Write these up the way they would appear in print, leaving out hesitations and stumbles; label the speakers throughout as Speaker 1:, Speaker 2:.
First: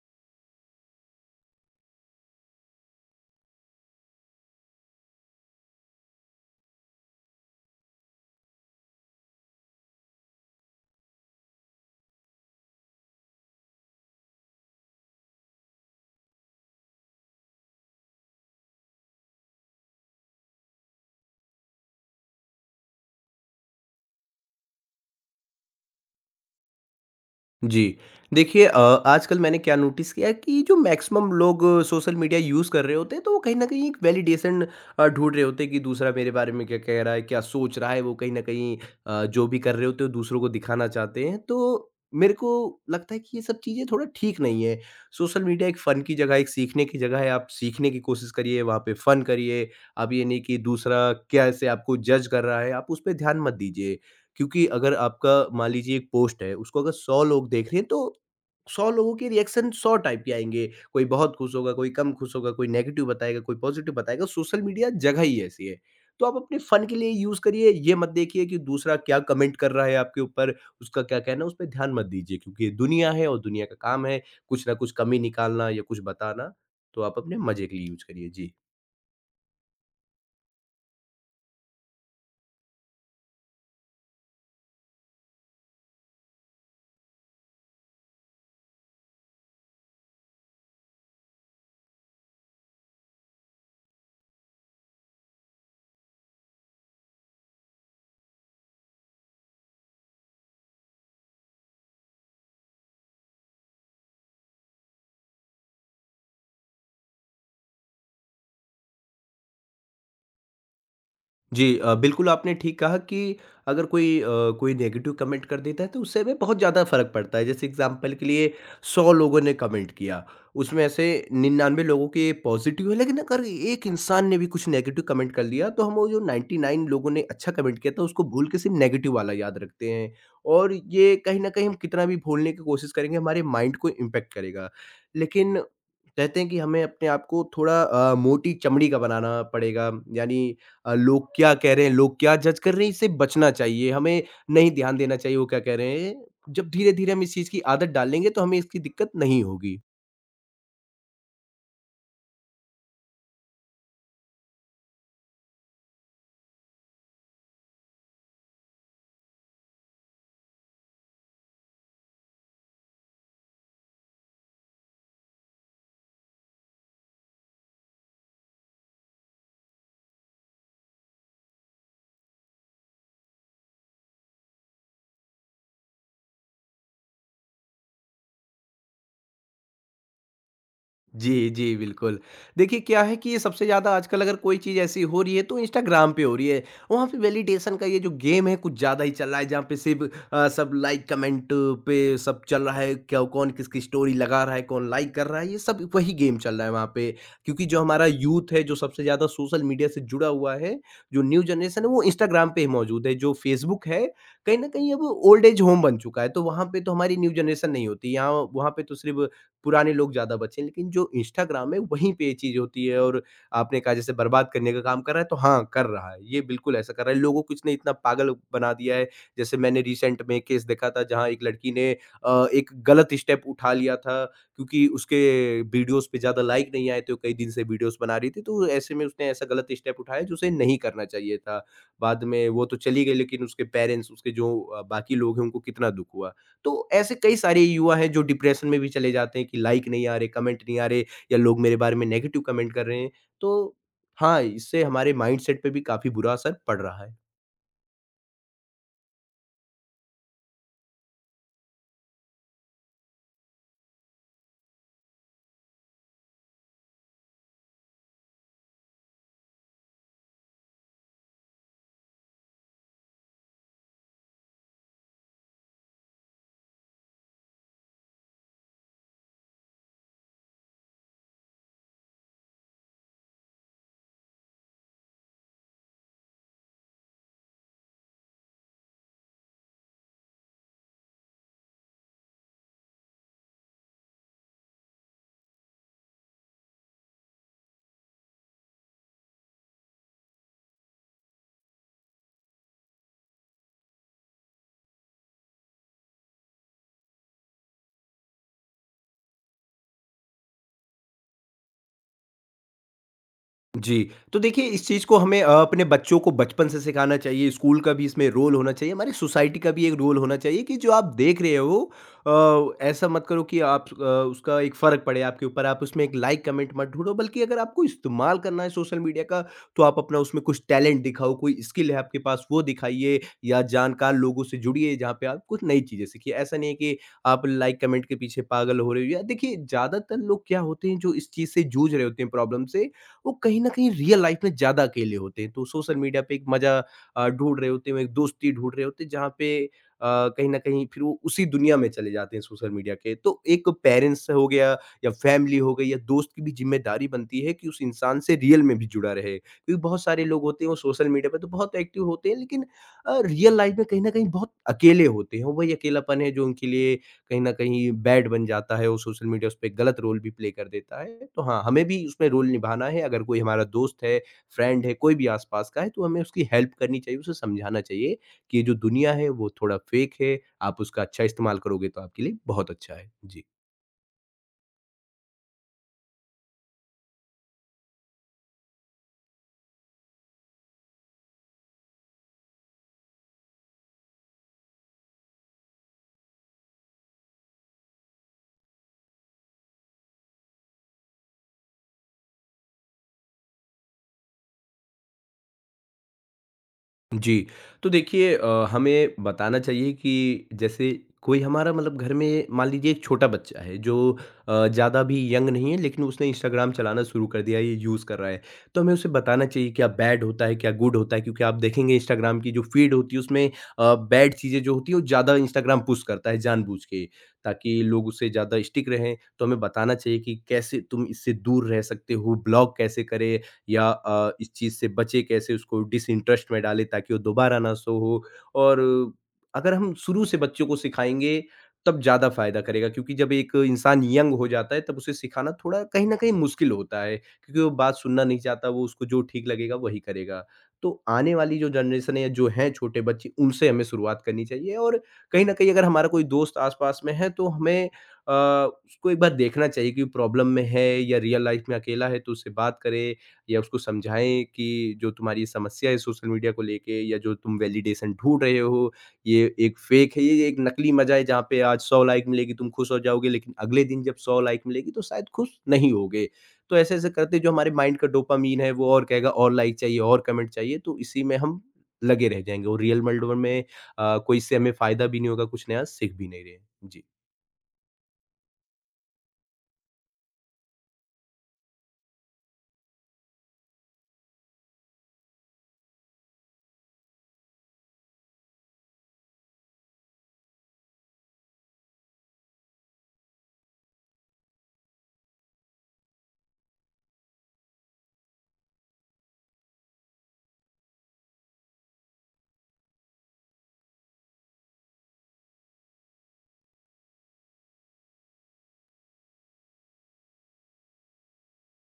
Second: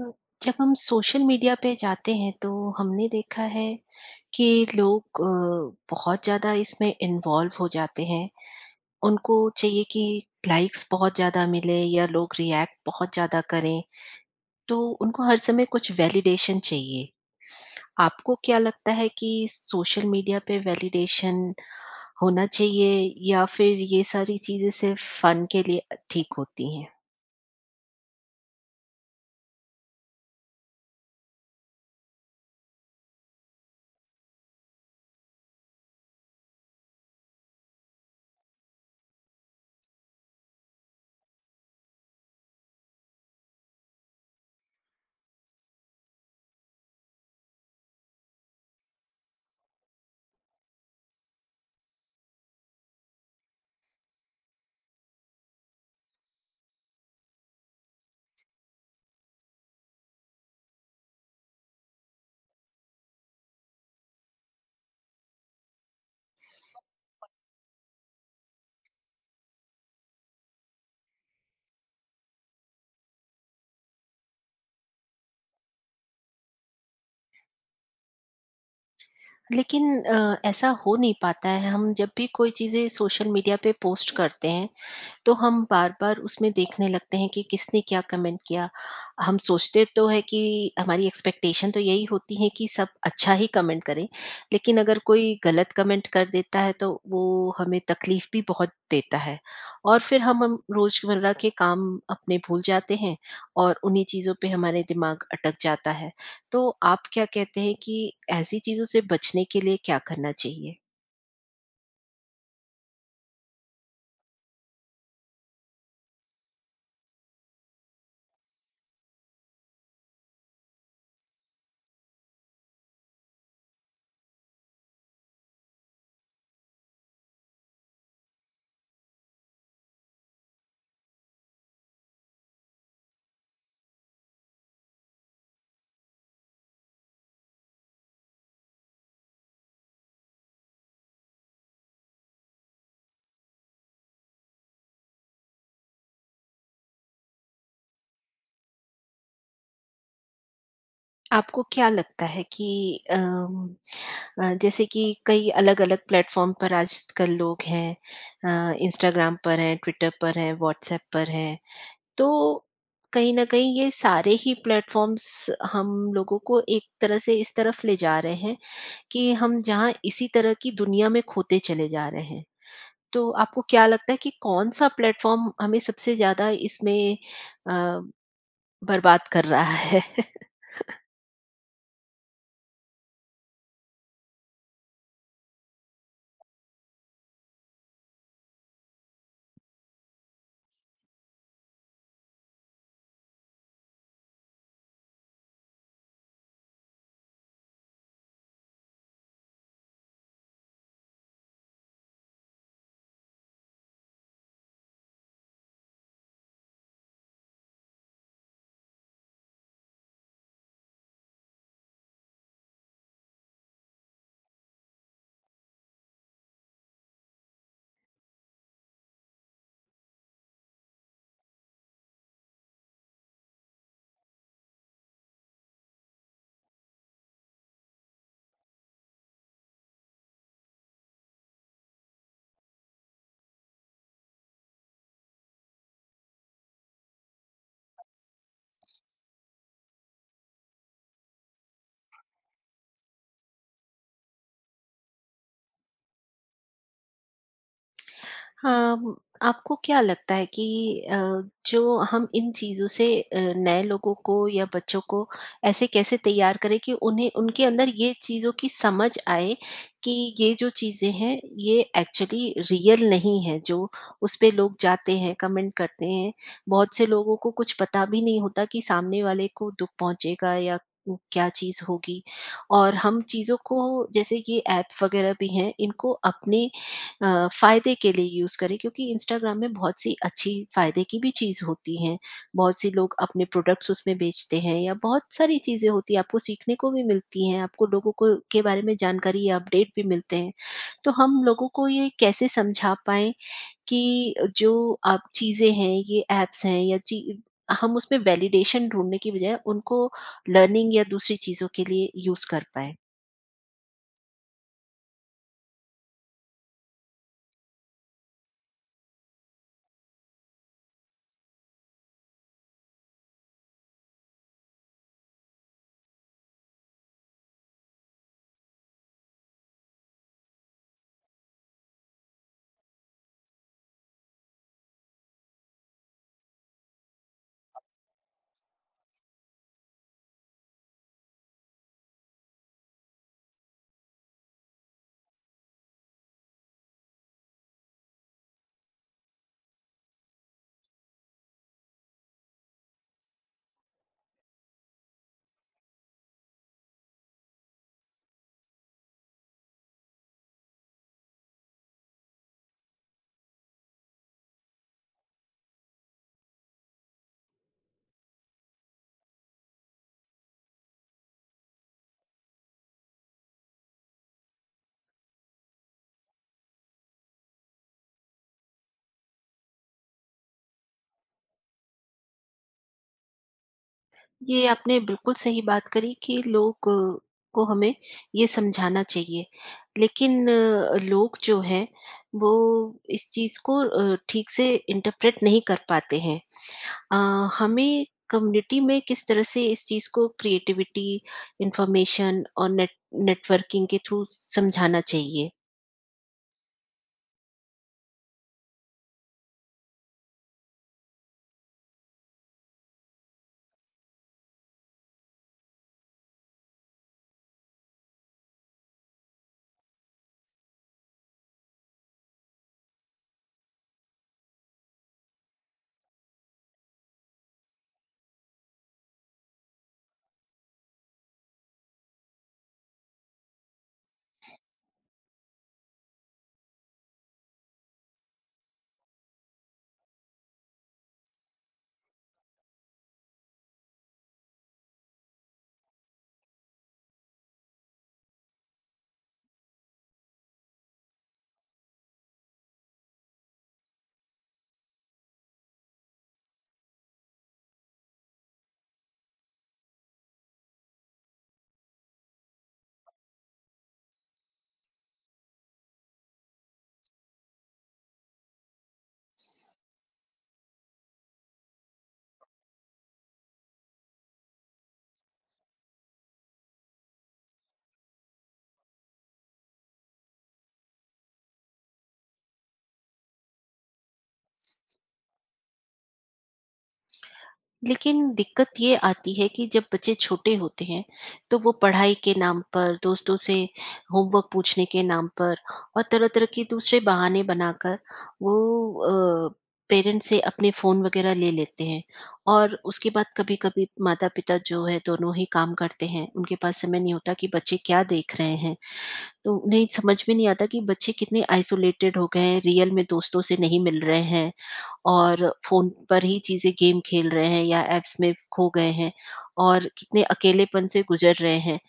Speaker 1: अ, जब हम social media पे जाते हैं तो हमने देखा है कि लोग बहुत ज़्यादा इसमें इन्वॉल्व हो जाते हैं। उनको चाहिए कि लाइक्स बहुत ज़्यादा मिले या लोग रिएक्ट बहुत ज़्यादा करें, तो उनको हर समय कुछ वैलिडेशन चाहिए। आपको क्या लगता है कि सोशल मीडिया पे वैलिडेशन होना चाहिए, या फिर ये सारी चीज़ें सिर्फ़ फ़न के लिए ठीक होती हैं?
Speaker 2: जी। देखिए आजकल मैंने क्या नोटिस किया है कि जो मैक्सिमम लोग सोशल मीडिया यूज़ कर रहे होते हैं, तो वो कहीं न कहीं एक वैलिडेशन ढूँढ रहे होते हैं कि दूसरा मेरे बारे में क्या कह रहा है, क्या सोच रहा है। वो कहीं न कहीं जो भी कर रहे होते हैं, वो दूसरों को दिखाना चाहते हैं। तो मेरे को लगता है कि ये सब चीज़ें थोड़ा ठीक नहीं है। सोशल मीडिया एक फ़न की जगह है, एक सीखने की जगह है। आप सीखने की कोशिश करिए, वहाँ पे फ़न करिए। आप ये नहीं कि दूसरा कैसे आपको जज कर रहा है, आप उस पे ध्यान मत दीजिए। क्योंकि अगर आपका मान लीजिए एक पोस्ट है, उसको अगर 100 लोग देख रहे हैं तो 100 लोगों के रिएक्शन 100 टाइप के आएँगे। कोई बहुत खुश होगा, कोई कम खुश होगा, कोई नेगेटिव बताएगा, कोई पॉजिटिव बताएगा। सोशल मीडिया जगह ही ऐसी है। तो आप अपने फ़न के लिए यूज़ करिए, ये मत देखिए कि दूसरा क्या कमेंट कर रहा है आपके ऊपर, उसका क्या कहना है, उसपे ध्यान मत दीजिए क्योंकि ये दुनिया है और दुनिया का काम है कुछ ना कुछ कमी निकालना या कुछ बताना। तो आप अपने मज़े के लिए यूज़ करिए। जी।
Speaker 1: लेकिन ऐसा हो नहीं पाता है। हम जब भी कोई चीज़ें सोशल मीडिया पे पोस्ट करते हैं, तो हम बार-बार उसमें देखने लगते हैं कि किसने क्या कमेंट किया। हम सोचते तो है कि हमारी एक्सपेक्टेशन तो यही होती है कि सब अच्छा ही कमेंट करें, लेकिन अगर कोई गलत कमेंट कर देता है, तो वो हमें तकलीफ भी बहुत देता है और फिर हम रोज़मर्रा के काम अपने भूल जाते हैं और उन्हीं चीज़ों पे हमारे दिमाग अटक जाता है। तो आप क्या कहते हैं कि ऐसी चीज़ों से बचने के लिए क्या करना चाहिए?
Speaker 2: जी बिल्कुल आपने ठीक कहा कि अगर कोई नेगेटिव कमेंट कर देता है तो उससे हमें बहुत ज़्यादा फ़र्क पड़ता है जैसे एग्जांपल के लिए 100 लोगों ने कमेंट किया उसमें ऐसे 99 लोगों के पॉजिटिव है लेकिन अगर एक इंसान ने भी कुछ नेगेटिव कमेंट कर लिया तो हम वो जो 99 लोगों ने अच्छा कमेंट किया था उसको भूल के सिर्फ नेगेटिव वाला याद रखते हैं और ये कहीं ना कहीं हम कितना भी भूलने की कोशिश करेंगे हमारे माइंड को इम्पेक्ट करेगा लेकिन कहते हैं कि हमें अपने आप को थोड़ा मोटी चमड़ी का बनाना पड़ेगा यानी लोग क्या कह रहे हैं, लोग क्या जज कर रहे हैं, इससे बचना चाहिए। हमें नहीं ध्यान देना चाहिए वो क्या कह रहे हैं। जब धीरे-धीरे हम इस चीज़ की आदत डालेंगे तो हमें इसकी दिक्कत नहीं होगी।
Speaker 1: आपको क्या लगता है कि अम, जैसे कि कई अलग-अलग प्लेटफॉर्म पर आजकल लोग हैं, इंस्टाग्राम पर हैं, ट्विटर पर हैं, व्हाट्सएप पर हैं। तो कहीं न कहीं ये सारे ही प्लेटफॉर्म्स हम लोगों को एक तरह से इस तरफ ले जा रहे हैं, कि हम जहाँ इसी तरह की दुनिया में खोते चले जा रहे हैं। तो आपको क्या लगता है कि कौन-सा प्लेटफॉर्म हमें सबसे ज़्यादा इसमें अ, बर्बाद कर रहा है?
Speaker 2: जी, जी, बिल्कुल। देखिए क्या है कि ये सबसे ज़्यादा आजकल अगर कोई चीज़ ऐसी हो रही है तो इंस्टाग्राम पे हो रही है। वहाँ पे वैलिडेशन का ये जो गेम है कुछ ज़्यादा ही चल रहा है जहाँ पे सिर्फ़ सब लाइक कमेंट पे सब चल रहा है, क्या कौन किसकी स्टोरी लगा रहा है, कौन लाइक कर रहा है, ये सब वही गेम चल रहा है वहाँ पे। क्योंकि जो हमारा यूथ है, जो सबसे ज़्यादा सोशल मीडिया से जुड़ा हुआ है, जो न्यू जनरेशन है वो इंस्टाग्राम पे ही मौजूद है। जो फेसबुक है, कहीं न कहीं अब ओल्ड एज होम बन चुका है, तो वहाँ पे तो हमारी न्यू जनरेशन नहीं होती। यहाँ वहाँ पे तो सिर्फ़ पुराने लोग ज़्यादा बचे हैं, लेकिन जो इंस्टाग्राम है वहीं पे ये चीज़ होती है और आपने कहा जैसे बर्बाद करने का काम कर रहा है तो हाँ, कर रहा है। ये बिल्कुल ऐसा कर रहा है, लोगों को इसने इतना पागल बना दिया है, जैसे मैंने रिसेंट में केस देखा था जहाँ एक लड़की ने एक गलत स्टेप उठा लिया था क्योंकि उसके वीडियोज़ पे ज़्यादा लाइक नहीं आए थे, वो कई दिन से वीडियोज़ बना रही थी, तो ऐसे में उसने ऐसा गलत स्टेप उठाया जो उसे नहीं करना चाहिए था। बाद में वो तो चली गई लेकिन उसके पेरेंट्स, उसके जो बाकी लोग हैं उनको कितना दुःख हुआ। तो ऐसे कई सारे युवा हैं जो डिप्रेशन में भी चले जाते हैं कि लाइक नहीं आ रहे, कमेंट नहीं आ रहे या लोग मेरे बारे में नेगेटिव कमेंट कर रहे हैं। तो हाँ, इससे हमारे माइंडसेट पे भी काफ़ी बुरा असर पड़ रहा है।
Speaker 1: हाँ, आपको क्या लगता है कि अ, जो हम इन चीज़ों से, नए लोगों को या बच्चों को ऐसे कैसे तैयार करें कि उन्हें, उनके अंदर ये चीज़ों की समझ आए, कि ये जो चीज़ें हैं ये एक्चुअली रियल नहीं है। जो उस पे लोग जाते हैं कमेंट करते हैं, बहुत से लोगों को कुछ पता भी नहीं होता कि सामने वाले को दुख पहुंचेगा या क्या चीज़ होगी। और हम चीज़ों को, जैसे ये ऐप वगैरह भी हैं, इनको अपने फ़ायदे के लिए यूज़ करें, क्योंकि इंस्टाग्राम में बहुत सी अच्छी फ़ायदे की भी चीज़ होती हैं। बहुत से लोग अपने प्रोडक्ट्स उसमें बेचते हैं, या बहुत सारी चीज़ें होती हैं, आपको सीखने को भी मिलती हैं, आपको लोगों को के बारे में जानकारी या अपडेट भी मिलते हैं। तो हम लोगों को ये कैसे समझा पाएँ कि जो आप चीज़ें हैं, ये ऐप्स हैं या ची हम उसमें वैलिडेशन ढूँढने की बजाय उनको लर्निंग या दूसरी चीज़ों के लिए यूज़ कर पाएँ?
Speaker 2: जी, तो देखिए इस चीज़ को हमें अपने बच्चों को बचपन से सिखाना चाहिए, स्कूल का भी इसमें रोल होना चाहिए, हमारी सोसाइटी का भी एक रोल होना चाहिए कि जो आप देख रहे हो ऐसा मत करो कि आप उसका एक फ़र्क पड़े आपके ऊपर, आप उसमें एक लाइक कमेंट मत ढूँढो, बल्कि अगर आपको इस्तेमाल करना है सोशल मीडिया का, तो आप अपना उसमें कुछ टैलेंट दिखाओ, कोई स्किल है आपके पास वो दिखाइए या जानकार लोगों से जुड़िए जहाँ पे आप कुछ नई चीज़ें सीखिए। ऐसा नहीं है कि आप लाइक कमेंट के पीछे पागल हो रहे हो या देखिए ज़्यादातर लोग क्या होते हैं जो इस चीज़ से जूझ रहे होते हैं प्रॉब्लम से वो कहीं न कहीं रियल लाइफ में ज़्यादा अकेले होते हैं। तो सोशल मीडिया पे एक मज़ा ढूँढ रहे होते हैं, एक दोस्ती ढूँढ रहे होते हैं, जहाँ पे कहीं न कहीं फिर वो उसी दुनिया में चले जाते हैं सोशल मीडिया के। तो एक पेरेंट्स हो गया या फैमिली हो गई या दोस्त की भी ज़िम्मेदारी बनती है कि उस इंसान से रियल में भी जुड़ा रहे। क्योंकि बहुत सारे लोग होते हैं वो सोशल मीडिया पे तो बहुत एक्टिव होते हैं लेकिन रियल लाइफ में कहीं न कहीं बहुत अकेले होते हैं। वही अकेलापन है जो उनके लिए कहीं न कहीं बैड बन जाता है, वो सोशल मीडिया उस पे गलत रोल भी प्ले कर देता है। तो हाँ, हमें भी उसमें रोल निभाना है, अगर कोई हमारा दोस्त है, फ्रेंड है, कोई भी आस-पास का है, तो हमें उसकी हेल्प करनी चाहिए, उसे समझाना चाहिए कि ये जो दुनिया है, वो थोड़ा फ़ेक है, आप उसका अच्छा इस्तेमाल करोगे तो आपके लिए बहुत अच्छा है। जी।
Speaker 1: ये आपने बिल्कुल सही बात करी कि लोग, को हमें ये समझाना चाहिए। लेकिन लोग जो हैं वो इस चीज़ को ठीक से इंटरप्रेट नहीं कर पाते हैं। अ, हमें कम्युनिटी में किस तरह से इस चीज़ को क्रिएटिविटी, इंफॉर्मेशन और नेटवर्किंग के थ्रू समझाना चाहिए?
Speaker 2: जी, तो देखिए हमें बताना चाहिए कि जैसे कोई हमारा मतलब घर में मान लीजिए एक छोटा बच्चा है जो ज़्यादा भी यंग नहीं है लेकिन उसने इंस्टाग्राम चलाना शुरू कर दिया है, ये यूज़ कर रहा है। तो हमें उसे बताना चाहिए क्या बैड होता है, क्या गुड होता है क्योंकि आप देखेंगे इंस्टाग्राम की जो फ़ीड होती है उसमें बैड चीज़ें जो होती हैं वो ज़्यादा इंस्टाग्राम पुश करता है जानबूझ के, ताकि लोग उससे ज़्यादा स्टिक रहें। तो हमें बताना चाहिए कि कैसे तुम इससे दूर रह सकते हो, ब्लॉक कैसे करें या इस चीज़ से बचे कैसे, उसको डिसइंटरेस्ट में डालें ताकि वो दोबारा ना शो हो। और अगर हम शुरू से बच्चों को सिखाएँगे, तब ज़्यादा फ़ायदा करेगा क्योंकि जब एक इंसान यंग हो जाता है, तब उसे सिखाना थोड़ा कहीं न कहीं मुश्किल होता है क्योंकि वो बात सुनना नहीं चाहता, वो उसको जो ठीक लगेगा वही करेगा। तो आने वाली जो जनरेशन है या जो हैं छोटे बच्चे, उनसे हमें शुरुआत करनी चाहिए और कहीं न कहीं अगर हमारा कोई दोस्त आस-पास में है, तो हमें अ, उसको एक बार देखना चाहिए कि प्रॉब्लम में है या रियल लाइफ़ में अकेला है, तो उससे बात करें या उसको समझाएँ कि जो तुम्हारी ये समस्या है सोशल मीडिया को लेके या जो तुम वैलिडेशन ढूँढ रहे हो, ये एक फेक है, ये एक नकली मज़ा है जहाँ पे आज 100 लाइक मिलेगी तुम खुश हो जाओगे, लेकिन अगले दिन जब 100 लाइक मिलेगी तो शायद खुश नहीं होगे। तो ऐसे-ऐसे करते जो हमारे माइंड का डोपामाइन है वो और कहेगा और लाइक चाहिए, और कमेंट चाहिए तो इसी में हम लगे रह जाएँगे और रियल वर्ल्ड में कोई इससे हमें फ़ायदा भी नहीं होगा, कुछ नया सीख भी नहीं रहे। जी।
Speaker 1: लेकिन दिक्कत ये आती है कि जब बच्चे छोटे होते हैं, तो वो पढ़ाई के नाम पर, दोस्तों से होमवर्क पूछने के नाम पर, और तरह-तरह के दूसरे बहाने बनाकर वो पेरेंट्स से अपने फ़ोन वगैरह ले लेते हैं। और उसके बाद कभी-कभी माता-पिता जो है दोनों ही काम करते हैं, उनके पास समय नहीं होता कि बच्चे क्या देख रहे हैं। तो उन्हें समझ में नहीं आता कि बच्चे कितने आइसोलेटेड हो गए हैं, रियल में दोस्तों से नहीं मिल रहे हैं और फ़ोन पर ही चीज़ें, गेम खेल रहे हैं या ऐप्स में खो गए हैं, और कितने अकेलेपन से गुज़र रहे हैं।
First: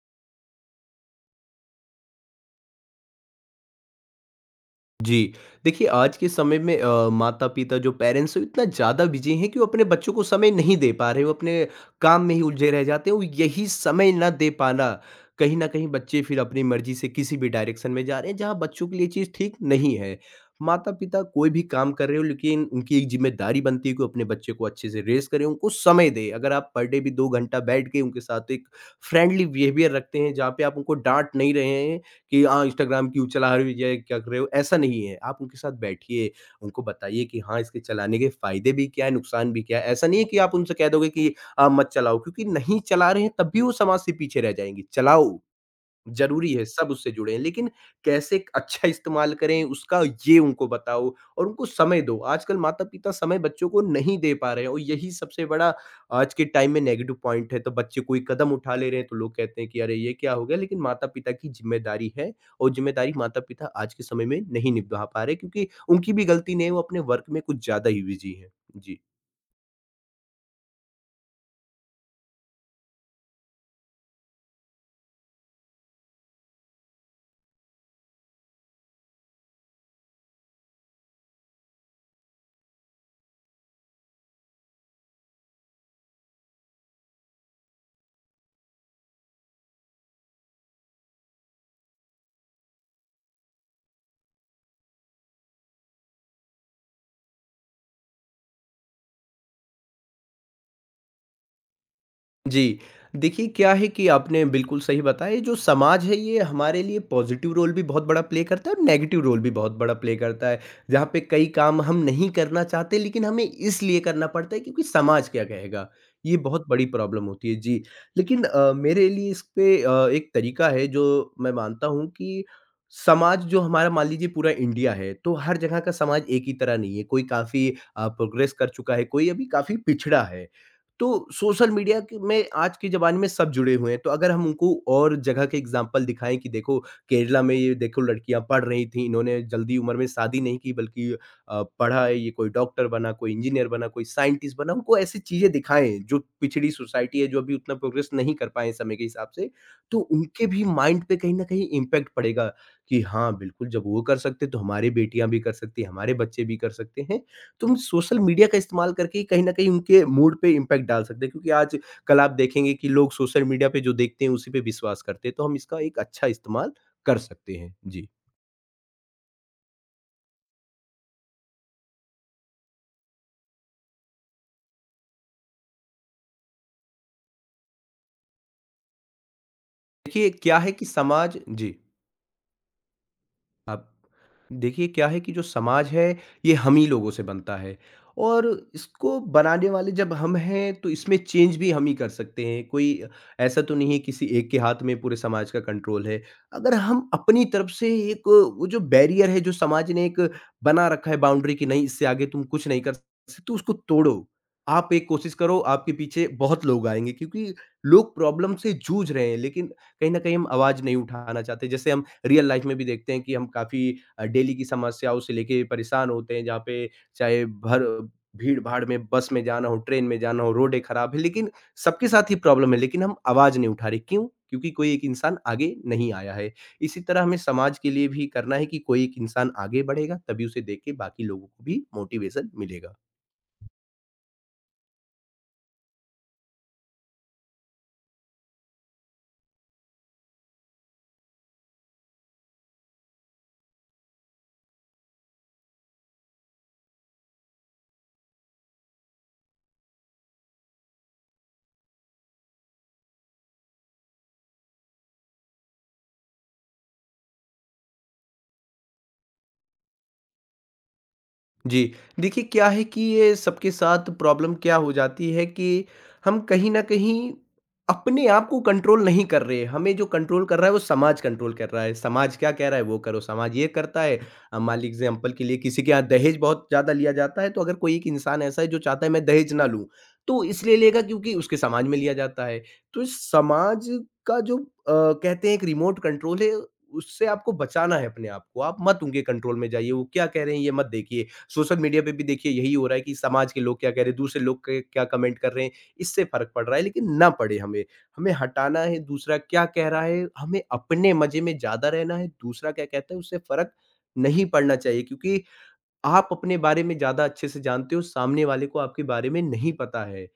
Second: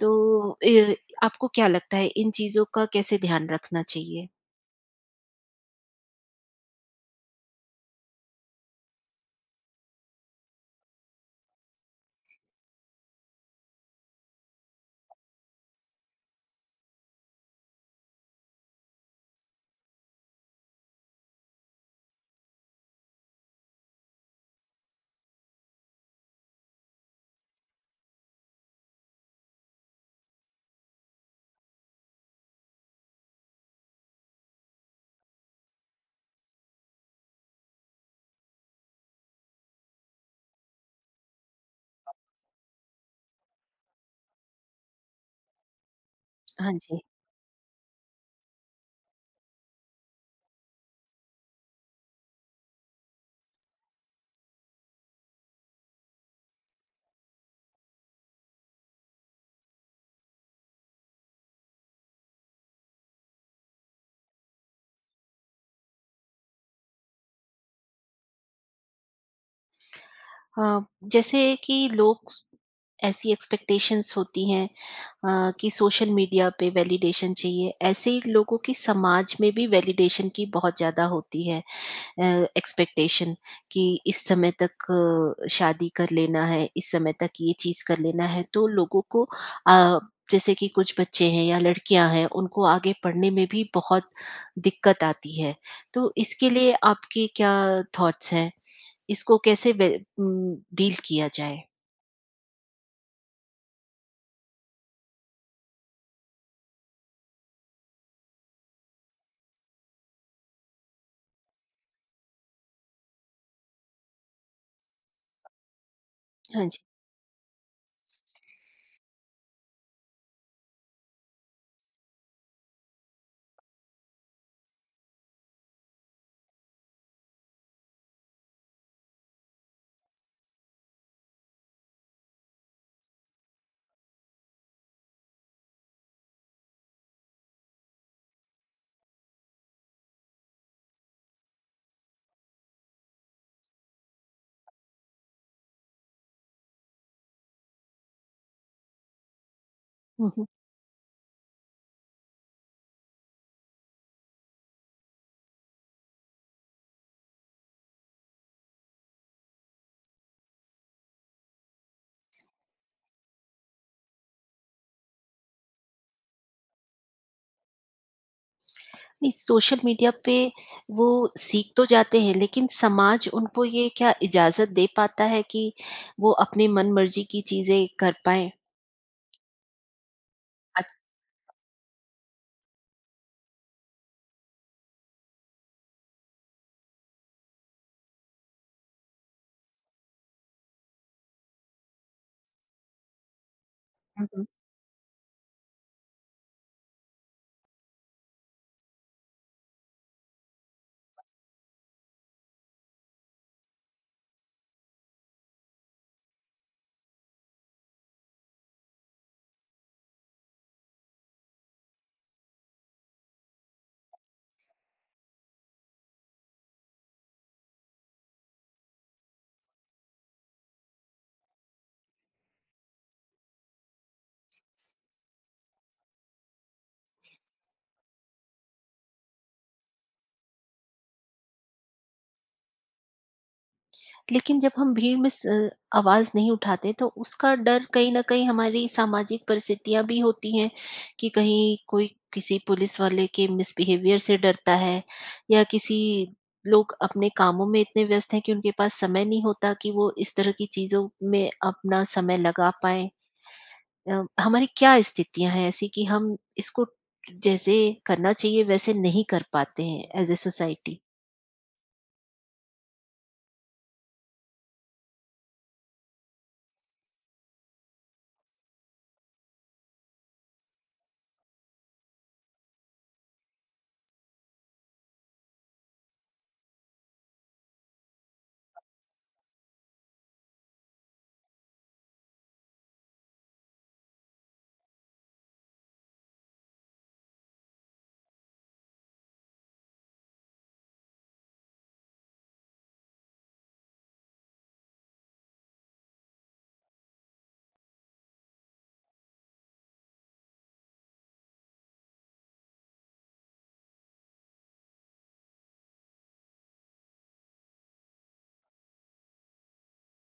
Speaker 1: तो ए आपको क्या लगता है इन चीज़ों का कैसे ध्यान रखना चाहिए?
Speaker 2: जी। देखिए, आज के समय में माता-पिता जो पेरेंट्स हैं, इतना ज़्यादा बिज़ी हैं कि वो अपने बच्चों को समय नहीं दे पा रहे, वो अपने काम में ही उलझे रह जाते हैं और यही समय ना दे पाना, कहीं न कहीं बच्चे फिर अपनी मर्ज़ी से किसी भी डायरेक्शन में जा रहे हैं, जहाँ बच्चों के लिए चीज़ ठीक नहीं है। माता-पिता कोई भी काम कर रहे हो, लेकिन उनकी एक ज़िम्मेदारी बनती है कि वो अपने बच्चे को अच्छे से रेज़ करें, उनको समय दें। अगर आप पर डे भी 2 घंटा बैठ के उनके साथ तो एक फ्रेंडली बिहेवियर रखते हैं, जहाँ पे आप उनको डाँट नहीं रहे हैं, कि हाँ, इंस्टाग्राम क्यों चला रहे हो या क्या कर रहे हो, ऐसा नहीं है। आप उनके साथ बैठिए, उनको बताइए कि हाँ, इसके चलाने के फ़ायदे भी क्या हैं, नुकसान भी क्या है। ऐसा नहीं है कि आप उनसे कह दोगे कि आप मत चलाओ क्योंकि नहीं चला रहे हैं तब भी वो समाज से पीछे रह जाएँगी, चलाओ। ज़रूरी है,
Speaker 1: हाँ
Speaker 2: सब
Speaker 1: जी।
Speaker 2: उससे जुड़े हैं, लेकिन कैसे एक अच्छा इस्तेमाल करें उसका ये उनको बताओ और उनको समय दो। आजकल माता-पिता समय बच्चों को नहीं दे पा रहे हैं और यही सबसे बड़ा आज के टाइम में नेगेटिव पॉइंट है। तो बच्चे कोई कदम उठा ले रहे हैं तो लोग कहते हैं कि अरे ये क्या हो गया? लेकिन माता-पिता की ज़िम्मेदारी है और ज़िम्मेदारी माता-पिता आज के समय में नहीं निभा पा रहे क्योंकि उनकी भी गलती नहीं है, वो अपने वर्क में कुछ ज़्यादा ही बिज़ी हैं। जी।
Speaker 1: अ, जैसे कि लोग, ऐसी एक्सपेक्टेशंस होती हैं कि सोशल मीडिया पे वैलिडेशन चाहिए, ऐसे ही लोगों की समाज में भी वैलिडेशन की बहुत ज़्यादा होती है। एक्सपेक्टेशन कि इस समय तक शादी कर लेना है, इस समय तक ये चीज़ कर लेना है, तो लोगों को, अ, जैसे कि कुछ बच्चे हैं या लड़कियां हैं, उनको आगे पढ़ने में भी बहुत दिक्कत आती है। तो इसके लिए आपके क्या थॉट्स हैं? इसको कैसे डील किया जाए?
Speaker 2: जी। देखिए, क्या है कि आपने बिल्कुल सही बताया, ये जो समाज है, ये हमारे लिए पॉज़िटिव रोल भी बहुत बड़ा प्ले करता है और नेगेटिव रोल भी बहुत बड़ा प्ले करता है। जहाँ पे कई काम हम नहीं करना चाहते, लेकिन हमें इसलिए करना पड़ता है क्योंकि समाज क्या कहेगा। ये बहुत
Speaker 1: हाँ जी।
Speaker 2: बड़ी प्रॉब्लम होती है, जी। लेकिन मेरे लिए इस पे एक तरीका है जो मैं मानता हूँ कि समाज जो हमारा मान लीजिए पूरा इंडिया है, तो हर जगह का समाज एक ही तरह नहीं है। कोई काफ़ी प्रोग्रेस कर चुका है, कोई अभी काफ़ी पिछड़ा है। तो सोशल मीडिया के में आज के ज़माने में सब जुड़े हुए हैं, तो अगर हम उनको और जगह के एग्ज़ाम्पल दिखाएँ कि देखो केरला में ये देखो लड़कियाँ पढ़ रही थीं, इन्होंने जल्दी उम्र में शादी नहीं की बल्कि पढ़ा है, ये कोई डॉक्टर बना, कोई इंजीनियर बना, कोई साइंटिस्ट बना, उनको ऐसी चीज़ें दिखाएँ जो पिछड़ी सोसाइटी है, जो अभी उतना प्रोग्रेस नहीं कर पाए हैं समय के हिसाब से, तो
Speaker 1: हुँ, हुँ।
Speaker 2: उनके भी माइंड पे कहीं न कहीं इम्पैक्ट पड़ेगा कि हाँ, बिल्कुल जब वो कर सकते हैं, तो हमारी बेटियाँ भी कर सकती हैं, हमारे बच्चे भी कर सकते हैं। तुम सोशल मीडिया का इस्तेमाल करके कहीं न कहीं उनके मूड पे इम्पैक्ट डाल सकते हैं क्योंकि आज कल आप देखेंगे कि लोग सोशल मीडिया पे जो देखते हैं उसी पे विश्वास करते हैं, तो हम इसका एक अच्छा इस्तेमाल कर सकते हैं। जी।
Speaker 1: नहीं, सोशल मीडिया पे वो सीख तो जाते हैं, लेकिन समाज उनको ये क्या इजाज़त दे पाता है कि वो अपने मन-मर्ज़ी की चीज़ें कर पाएँ?
Speaker 2: देखिए क्या है कि
Speaker 1: अच्छा,
Speaker 2: समाज जी। आप देखिए क्या है कि जो समाज है ये हम ही लोगों से बनता है और इसको बनाने वाले जब हम हैं तो इसमें चेंज भी हम ही कर सकते हैं। कोई ऐसा तो नहीं है किसी
Speaker 1: हुँ, हुँ।
Speaker 2: एक के हाथ में पूरे समाज का कंट्रोल है। अगर हम अपनी तरफ से एक वो जो बैरियर है जो समाज ने एक बना रखा है बाउंड्री कि नहीं इससे आगे तुम कुछ नहीं कर सकते, तो उसको तोड़ो। आप एक कोशिश करो, आपके पीछे बहुत लोग आएंगे क्योंकि लोग प्रॉब्लम से जूझ रहे हैं, लेकिन कहीं ना कहीं हम आवाज नहीं उठाना चाहते। जैसे हम रियल लाइफ में भी देखते हैं कि हम काफ़ी डेली की समस्याओं से लेके परेशान होते हैं, जहाँ पे चाहे भर भीड़-भाड़ में बस में जाना हो, ट्रेन में जाना हो, रोडें खराब हैं, लेकिन सबके साथ ही प्रॉब्लम है लेकिन हम आवाज़ नहीं उठा रहे। क्यों? क्योंकि कोई एक इंसान आगे नहीं आया है। इसी तरह हमें समाज के लिए भी करना है कि कोई एक इंसान आगे बढ़ेगा तभी उसे देख के बाकी लोगों को भी मोटिवेशन मिलेगा।
Speaker 1: लेकिन जब हम भीड़ में स आवाज़ नहीं उठाते, तो उसका डर, कहीं न कहीं हमारी सामाजिक परिस्थितियाँ भी होती हैं कि कहीं कोई किसी पुलिस वाले के मिसबिहेवियर से डरता है, या किसी, लोग अपने कामों में इतने व्यस्त हैं कि उनके पास समय नहीं होता कि वो इस तरह की चीज़ों में अपना समय लगा पाएँ। हमारी क्या स्थितियाँ हैं ऐसी कि हम इसको जैसे करना चाहिए वैसे नहीं कर पाते हैं, एज ए सोसाइटी?
Speaker 2: जी, देखिए क्या है कि ये सबके साथ प्रॉब्लम क्या हो जाती है कि हम कहीं न कहीं अपने आप को कंट्रोल नहीं कर रहे हैं। हमें जो कंट्रोल कर रहा है वो समाज कंट्रोल कर रहा है। समाज क्या कह रहा है वो करो, समाज ये करता है। मान लीजिए एग्ज़ाम्पल के लिए किसी के यहाँ दहेज बहुत ज़्यादा लिया जाता है, तो अगर कोई एक इंसान ऐसा है जो चाहता है मैं दहेज ना लूँ, तो इसलिए लेगा क्योंकि उसके समाज में लिया जाता है। तो इस समाज का जो अ, कहते हैं एक रिमोट कंट्रोल है उससे आपको बचाना है अपने आप को। आप मत उनके कंट्रोल में जाइए, वो क्या कह रहे हैं ये मत देखिए। सोशल मीडिया पे भी देखिए यही हो रहा है कि समाज के लोग क्या कह रहे हैं, दूसरे लोग के क्या कमेंट कर रहे हैं, इससे फ़र्क पड़ रहा है, लेकिन ना पड़े हमें। हमें हटाना है दूसरा क्या कह रहा है, हमें अपने मज़े में ज़्यादा रहना है, दूसरा क्या कहता है उससे फ़र्क नहीं पड़ना चाहिए क्योंकि आप अपने बारे में ज़्यादा अच्छे से जानते हो, सामने वाले को आपके बारे में नहीं पता है।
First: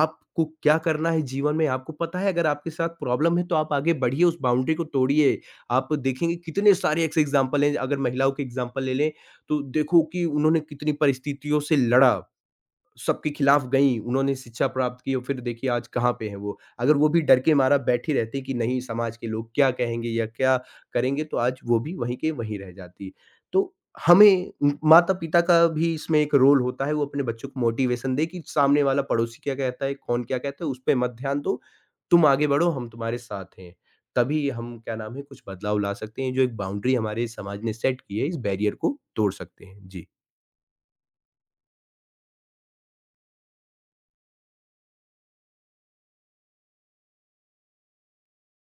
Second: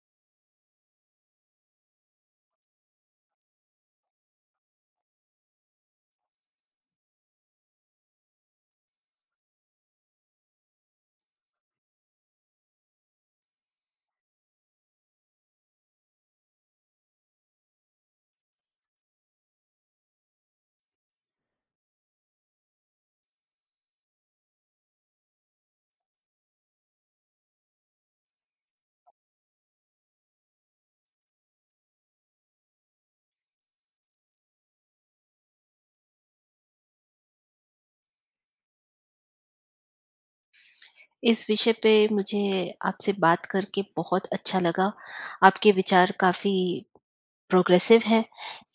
Speaker 2: आपको क्या करना है जीवन में आपको पता है, अगर आपके साथ प्रॉब्लम है तो आप आगे बढ़िए, उस बाउंड्री को तोड़िए। आप देखेंगे कितने सारे ऐसे एग्ज़ाम्पल हैं, अगर महिलाओं के एग्ज़ाम्पल ले लें, तो देखो कि उन्होंने कितनी परिस्थितियों से लड़ा। सबके खिलाफ गईं, उन्होंने शिक्षा प्राप्त की और फिर देखिए आज कहाँ पे हैं वो। अगर वो भी डर के मारा बैठी रहती कि नहीं समाज के लोग क्या कहेंगे या क्या करेंगे तो आज वो भी वहीं के वहीं रह जाती। तो हमें माता-पिता का भी इसमें एक रोल होता है, वो अपने बच्चों को मोटिवेशन दें कि सामने वाला पड़ोसी क्या कहता है, कौन क्या कहता है, उस पे मत ध्यान दो। तुम आगे बढ़ो, हम तुम्हारे साथ हैं। तभी हम क्या नाम है कुछ बदलाव ला सकते हैं, जो एक बाउंड्री हमारे समाज ने सेट की है, इस बैरियर को तोड़ सकते हैं। जी।
Speaker 1: इस विषय पे मुझे आपसे बात करके बहुत अच्छा लगा। आपके विचार काफी प्रोग्रेसिव है,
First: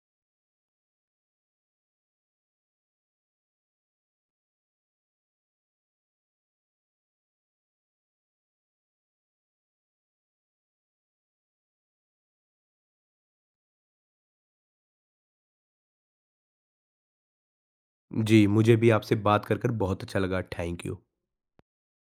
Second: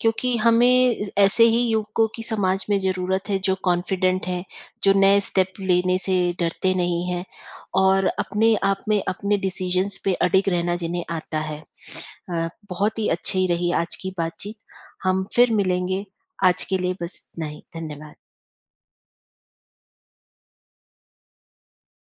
Speaker 1: क्योंकि हमें ज ऐसे ही युवकों की समाज में ज़रूरत है, जो कॉन्फिडेंट हैं, जो नए स्टेप लेने से डरते नहीं हैं, और अपने आप में अपने डिसीज़न्स पे अडिग रहना जिन्हें आता है। बहुत ही अच्छी रही आज की बातचीत। हम फिर मिलेंगे, आज के लिए बस इतना ही। धन्यवाद।
Speaker 2: जी, मुझे भी आपसे बात कर बहुत अच्छा लगा। Thank you.